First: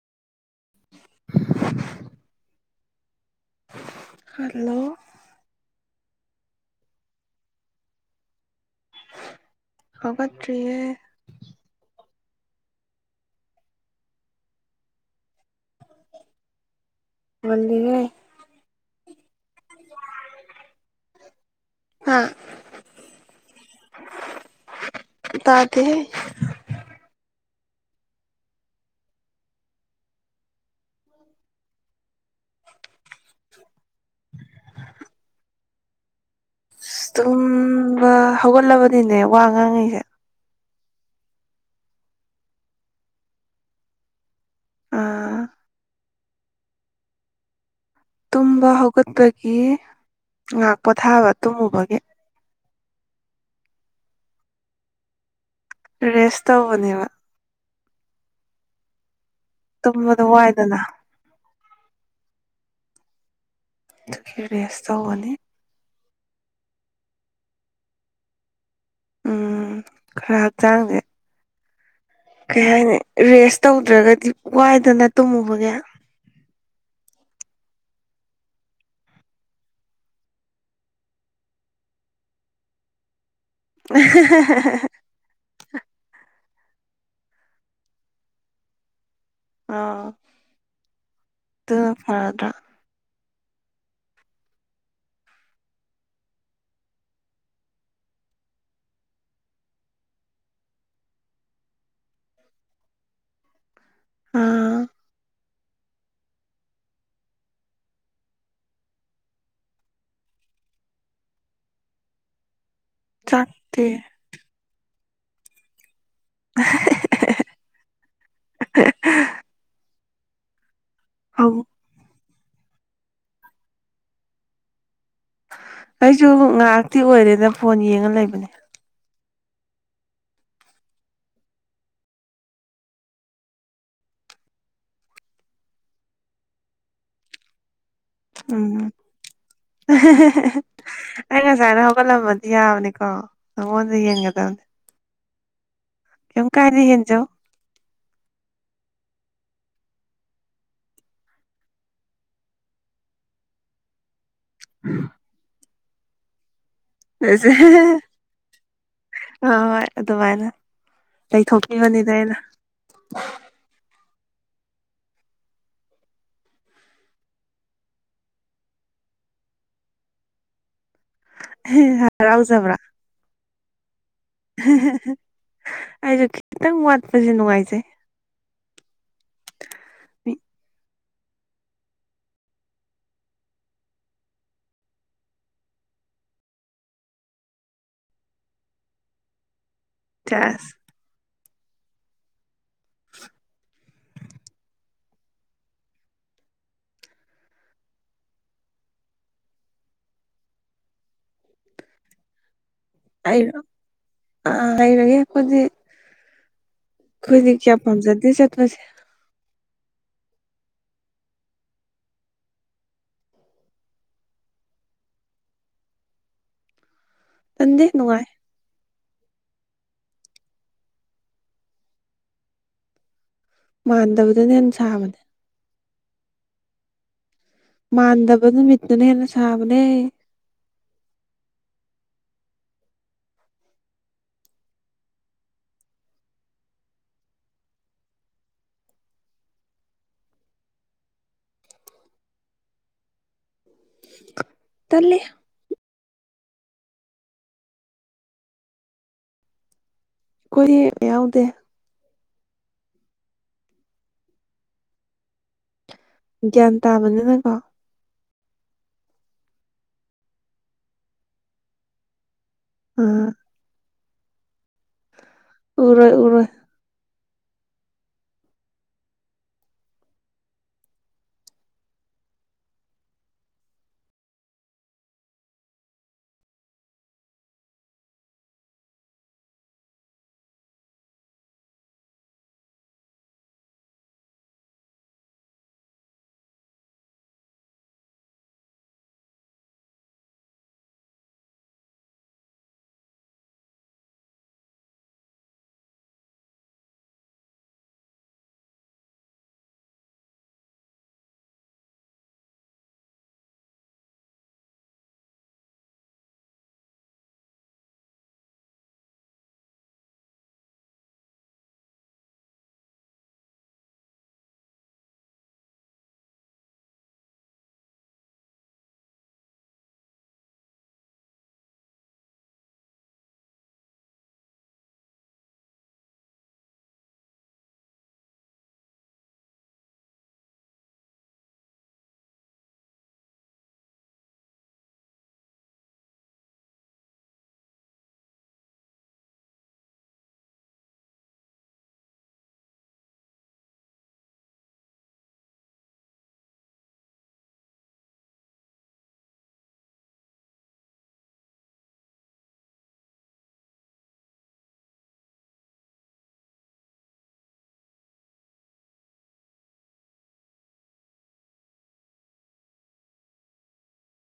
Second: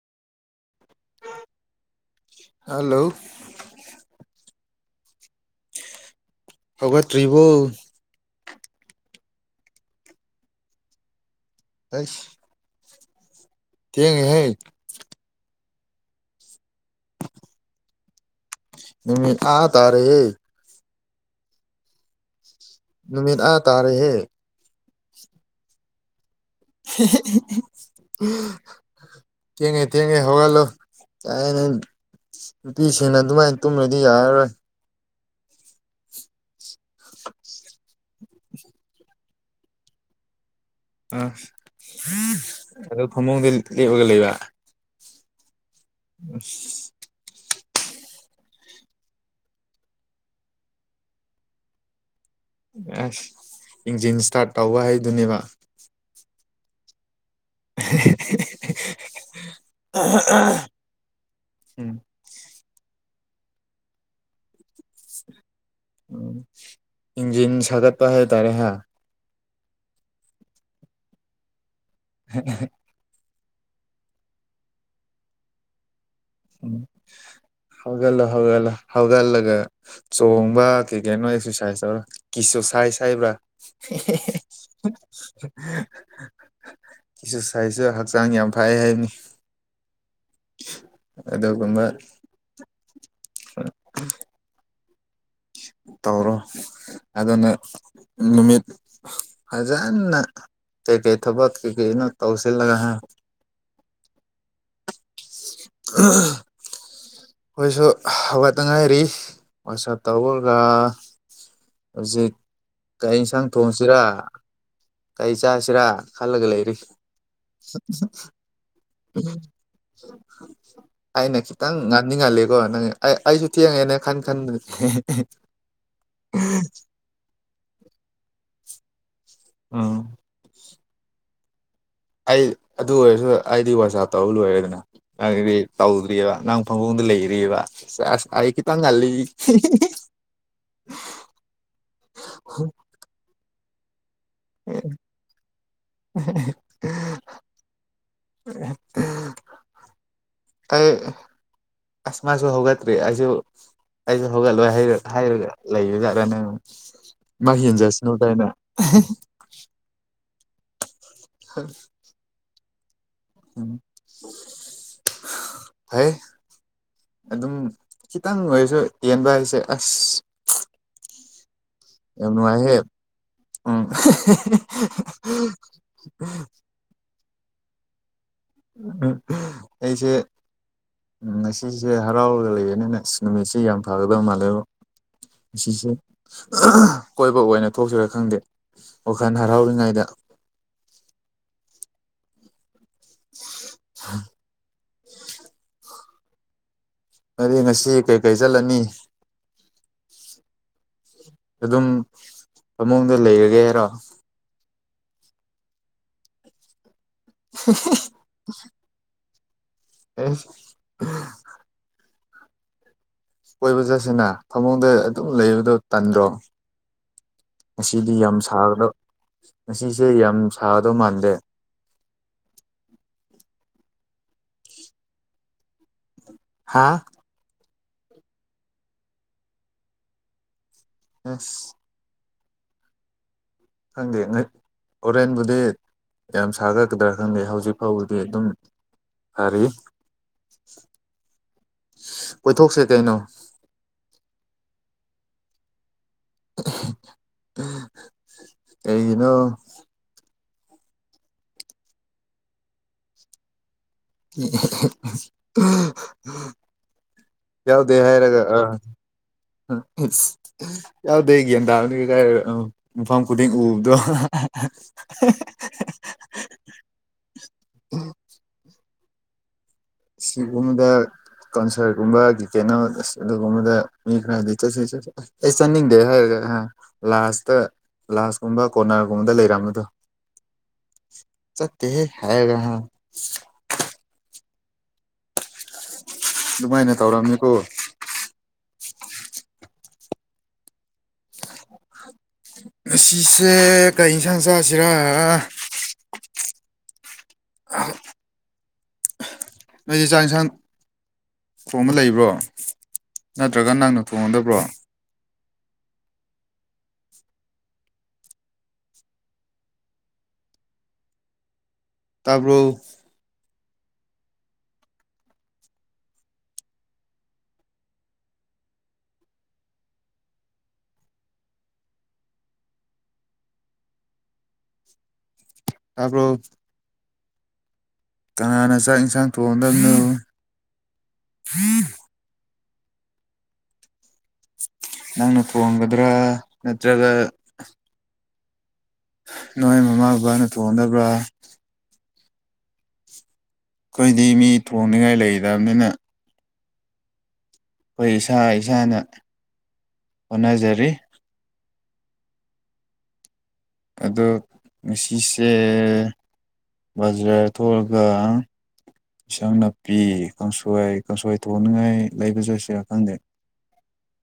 hello hello ꯒꯠꯇ꯭ꯔꯤꯕꯣ ꯍꯧꯒꯠꯇ꯭ꯔꯤꯑꯌꯦ ꯇꯩꯁ ꯊꯦꯡꯉ ꯍꯩ ꯍꯜꯂꯤꯒꯦ ꯅꯨꯃꯤꯠ ꯑꯥ ꯇꯥꯔꯦ ꯑ ꯅꯨꯃꯤꯠ ꯑꯥ ꯇꯥꯔꯦꯍꯦ ꯇꯥꯗꯍꯦ ꯎ ꯊꯦꯡꯉꯦ ꯊꯦꯡꯉꯦ ꯍꯒꯂꯣ ꯅꯨꯄꯤꯁꯤꯡꯅ ꯑꯗꯨꯃꯥꯏꯅ ꯇꯨꯝꯔꯗꯤ ꯌꯥꯔꯔꯣꯏ ꯑ ꯇꯨꯝꯕ ꯍꯧꯒꯠꯂꯕꯅꯤꯅꯦ ꯋꯥ ꯉꯥꯡꯉꯁꯦ ꯑ ꯑꯗꯣ ꯐꯃꯨꯡꯗ ꯂꯦꯞꯄꯒ ꯂꯩꯕ ꯑꯥ ꯑꯁ ꯇꯨꯝꯕ ꯍꯧꯒꯠꯄꯒꯤ ꯉꯥꯛ ꯄꯣꯊꯥꯕ ꯇꯨꯝꯃꯨꯕꯒꯤ ꯑꯁ ꯏꯪꯖꯤꯟ ꯏꯁꯇꯥꯔꯠ ꯇꯧꯕ ꯍꯥꯏꯗꯨꯅꯦꯕ ꯔꯦꯁ ꯇꯧꯅꯦꯕ ꯍꯤ ꯇꯝꯕꯗꯣ ꯋꯥꯏꯗꯅ ꯎꯝ ꯑꯗꯨꯒꯤ ꯔꯦꯁ ꯇꯧꯕꯅꯤ ꯎꯝ ꯏꯟꯖꯤꯟ ꯁꯥꯒꯠꯄ ꯍꯥꯏꯇꯥꯔꯦ ꯍꯥꯏ ꯎꯝ ꯈꯔ ꯍꯛꯆꯥꯡꯁꯦ ꯀꯩ ꯍꯥꯏꯅꯤ ꯔꯦꯁ ꯇꯧꯗ꯭ꯔꯒꯗꯤ ꯋꯥꯏꯗꯅ ꯇꯨꯝꯃꯨꯕꯒ ꯍꯧꯒꯂ ꯍꯒꯂ ꯍꯒꯂꯒ ꯆꯣꯡꯕ ꯀꯩ ꯀꯅꯣ ꯑꯦꯛꯁꯔꯁꯥꯏꯁ ꯇꯧꯔ ꯀꯁꯨ ꯁꯥꯏ ꯁꯥꯏꯕ꯭ꯔꯥ ꯍꯤ ꯀꯁꯨ ꯁꯥꯏꯁꯨ ꯍꯛꯆꯥꯡ ꯌꯥꯝ ꯐꯩ ꯍꯥꯏꯕꯅꯤ ꯈꯔ ꯐꯔꯗ꯭ꯔꯥ ꯑ ꯇꯧꯔꯣ ꯑꯗꯨꯅ ꯅꯨꯃꯤꯠ ꯐꯖꯅ ꯀ ꯀꯩ ꯊꯕ ꯀ ꯀ ꯇꯧꯦ ꯂꯒ ꯎꯝ [unintelligible] ꯑꯩꯈꯣꯏꯁꯨ ꯍꯧꯒꯠꯅꯤꯡꯉꯥꯏꯔꯤ ꯋꯥꯆꯞ ꯇꯧꯔꯔꯒ ꯍꯧꯖꯤꯛ ꯀꯛ ꯌꯦꯟꯁꯥꯡ ꯆꯥꯛꯇꯤ ꯊꯣꯡꯁꯤꯔꯥ ꯀꯔꯤ ꯆꯥꯁꯤꯔꯥ ꯍꯜꯂꯒ ꯂꯩꯔꯤ ꯑꯩꯅ ꯍꯧ ꯈꯤꯇꯪ ꯉꯥꯡꯅꯤꯡꯉꯜꯂꯦꯀꯣ ꯅꯪ ꯑꯩ ꯑꯩꯁꯨ ꯊꯦꯡꯉꯦꯅꯦ ꯈꯟ ꯈꯟꯗ ꯑꯩꯁꯨ ꯉꯥꯏꯍꯥꯛꯇꯤ ꯑꯣꯏꯔꯦꯅ ꯐꯣꯟ ꯌꯦꯡꯉ ꯂꯩꯕꯅꯦ ꯑꯥ ꯑꯩ ꯑꯗꯨ ꯑꯣꯏꯔꯁꯨ ꯑꯩꯗꯤ ꯋꯥꯆꯞ ꯇꯧꯔ ꯂꯣꯏꯔꯦꯗꯅ ꯑꯗꯨꯗꯤ ꯇꯧꯗ꯭ꯔꯤꯑꯕ ꯅꯪ ꯐꯪꯐꯝꯣꯡꯗ ꯂꯩꯔꯤꯑꯕ ꯑꯁ ꯑꯩ ꯎꯝ ꯈꯤꯇꯪ ꯉꯜꯂꯤ [unintelligible] ꯑꯩ ꯉꯁꯥꯏꯅ ꯍꯧꯒꯠꯂꯝꯃꯗꯤ ꯌꯥꯕꯅꯤꯀꯣ ꯅꯉꯣꯟꯗ ꯌꯦꯡꯒꯗꯕꯅꯤ [inaudible] ꯀ ꯀꯥꯗꯒꯤ ꯌꯦꯅꯤ ꯆꯣ [unintelligible] ꯑꯩ ꯑꯁ ꯃꯥꯁꯨ ꯍꯧꯒꯠꯇ꯭ꯔꯤ ꯑꯩꯁꯨ ꯑꯩꯁꯨ ꯍꯧꯒꯠꯂꯣꯏꯔ ꯍꯥꯏꯔꯒ ꯂꯩꯌꯦ ꯇꯔꯅꯦ ꯍꯣꯏ ꯑꯗꯨꯃꯥꯏꯅ ꯂꯩꯊꯣꯛꯄꯤꯕꯅꯤꯗ ꯑꯩꯅ ꯍꯥꯏ ꯑꯗꯨꯝ ꯈꯤꯇꯪ ꯑꯣꯏꯔꯁꯨ ꯇꯦꯟꯕ ꯍꯥꯏꯁꯦ ꯑꯁ ꯍꯔꯥꯎꯖꯕ꯭ꯔꯥ ꯑꯦꯍꯦ ꯎꯝ ꯑꯩꯁꯨ ꯈꯤꯇꯪ ꯋꯥꯠꯄꯁꯦ ꯅꯨꯡꯉꯥꯏꯖꯩ ꯎ ꯑꯩꯁꯦ ꯎ ꯉꯁꯤꯁꯦ ꯍꯔꯥꯎꯔꯒ ꯂꯩꯌꯦꯅꯤꯅ ꯅꯨꯃꯤꯠꯁꯤꯦ ꯌꯥꯝ ꯐꯒꯗꯕ ꯃꯥꯜꯂꯦꯕ ꯑꯁꯤꯁꯦ ꯀꯣꯏꯕ ꯑꯣꯏꯅ ꯊꯣꯛꯁꯤꯔꯥ ꯈꯪꯗꯦ ꯋꯥꯈꯜ ꯍꯔꯥꯎꯔꯤꯉꯩꯗ ꯆꯥꯁ ꯎꯝ ꯑꯗꯨ ꯉꯁꯤ ꯀꯩꯀꯩ ꯆꯠꯂꯅꯤ ꯑꯗꯨꯝ ꯐꯃꯨꯡꯗ ꯑꯩꯔꯣ ꯂꯩꯔꯒꯦ ꯍꯥꯏꯔꯣ ꯑꯥ ꯂꯩꯔꯒꯦ ꯑꯩꯈꯣꯏꯗꯤ ꯑꯩꯈꯣꯏꯗꯤ ꯀꯌꯥ ꯄꯥꯝꯖꯗꯦ ꯆꯠꯄꯁꯦ ꯑꯦ ꯀꯣꯏꯕ ꯆꯠꯁꯤꯅ ꯊꯃꯨꯡꯗ ꯑꯗꯨꯝ ꯂꯩꯕꯗꯣ ꯇꯟꯗ꯭ꯔꯣ ꯇꯟꯗꯦ ꯉꯁꯤꯗꯤ ꯅꯨꯡꯉꯥꯏ ꯌꯥꯝ ꯁꯥꯒꯗꯕ ꯉꯁꯤꯁꯦ ꯌꯥꯝ ꯁꯥꯒꯗꯧ ꯃꯥꯟꯗꯦ ꯃꯥꯟꯗꯕꯗꯅ ꯍꯦꯟꯅ ꯁꯥꯕꯅꯦ ꯍꯥꯥ ꯃꯥꯟꯗꯕ ꯅꯨꯃꯤꯠꯇꯨꯅ ꯍꯦꯟꯅ ꯁꯥꯕꯅꯦ ꯑ ꯈꯪꯗꯦ ꯍꯣꯔꯦꯟꯕꯨꯗꯤ ꯌꯥꯝ ꯁꯥꯒꯠꯀꯗ꯭ꯔꯥ ꯈꯪꯗꯦ ꯍꯧꯖꯤꯛ ꯐꯥꯎꯕꯗꯤ ꯑꯗꯨꯝ ꯐꯔꯤ ꯀꯣꯏꯊꯣꯛꯁꯦ ꯀꯩꯅꯣ ꯇꯂꯦ ꯀꯩꯒꯤꯅꯣ ꯑꯩꯈꯣꯏ ꯌꯥ ꯌꯥꯎꯗꯦ [inaudible] ꯒ꯭ꯌꯥꯟ ꯇꯥꯕꯅꯤꯅꯀꯣ ꯌꯥ ꯗꯦ ꯍꯥꯏꯔꯒ ꯑ ꯌꯥꯎꯗꯦ ꯒ꯭ꯌꯥꯟ ꯇꯥꯕꯅꯤ ꯀꯥꯏꯔꯒ ꯃꯐꯝ ꯑ ꯈꯨꯗꯤꯡ ꯎꯕꯗꯣ ꯎꯔꯣꯏ ꯎꯔꯣꯏ ꯁꯤꯒꯨꯝꯗ [inaudible] ꯀꯣꯟꯁꯔꯠꯒꯨꯝꯕ ꯀꯤꯀꯦꯠ ꯑꯃ ꯑꯗꯨꯒꯨꯝꯕꯗ ꯃꯤ ꯈꯔꯗꯤ ꯆꯠꯁꯤ ꯆꯠꯁꯤ ꯑꯩ ꯆꯥꯅꯤꯡꯗꯦ ꯍꯥꯏꯔꯒ ꯂꯥꯁꯇ ꯄꯂꯥꯁꯀꯨꯝꯕ ꯀꯣꯔꯅꯔꯒꯨꯝꯕꯗ ꯂꯩꯔꯝꯕꯗꯣ ꯆꯠꯇꯦꯍꯦ ꯍꯥꯏꯒ ꯍꯥ ꯑꯗꯨꯃꯥꯏꯅ ꯇꯧꯔꯝꯅꯤꯀꯣ ꯉꯁꯤꯁꯦ ꯀꯩ ꯌꯦꯟꯁꯥꯡ ꯆꯥꯁꯤꯔꯥ ꯅꯣꯏꯗꯤ ꯆꯥꯛ ꯌꯦꯟꯁꯥꯡ ꯊꯣꯡꯕ ꯂꯩꯕ꯭ꯔꯣ ꯅꯠꯇ꯭ꯔꯒ ꯅꯪꯅ ꯊꯣꯡꯉꯗꯕ꯭ꯔꯣ ꯇꯥꯕꯔꯣ ꯇꯥꯕꯔꯣ ꯊꯅꯅꯥ ꯆꯥꯛ ꯏꯟꯁꯥꯡ ꯊꯣꯡꯗꯣꯢꯅꯣ ꯎꯝ [inaudible] ꯅꯪꯅ ꯊꯣꯡꯒꯗ꯭ꯔꯥ ꯅꯠꯇ꯭ꯔꯒ ꯅꯣꯏ ꯃꯃꯥ ꯃꯄꯥꯅ ꯊꯣꯡꯒꯗꯕ꯭ꯔꯥ ꯑꯩꯈꯣꯏꯗꯤ ꯃꯤ ꯊꯣꯡꯅꯤꯡꯉꯥꯏ ꯂꯩꯗꯕꯅꯤꯅ ꯑꯩꯈꯣꯏ ꯏꯁꯥ ꯏꯁꯥꯅ ꯍꯣꯠꯅꯖꯔꯤ ꯑꯗꯣ ꯉꯁꯤꯁꯦ ꯕꯖꯔ ꯊꯣꯛꯂꯒ ꯏꯟꯁꯥꯡ ꯅꯥꯄꯤ ꯀꯥꯡꯁꯣꯏ ꯀꯥꯡꯁꯣꯏ ꯊꯣꯡꯅꯤꯡꯉꯥꯏ ꯂꯩꯕ ꯆꯠꯁꯤꯔꯥ ꯈꯪꯗꯦ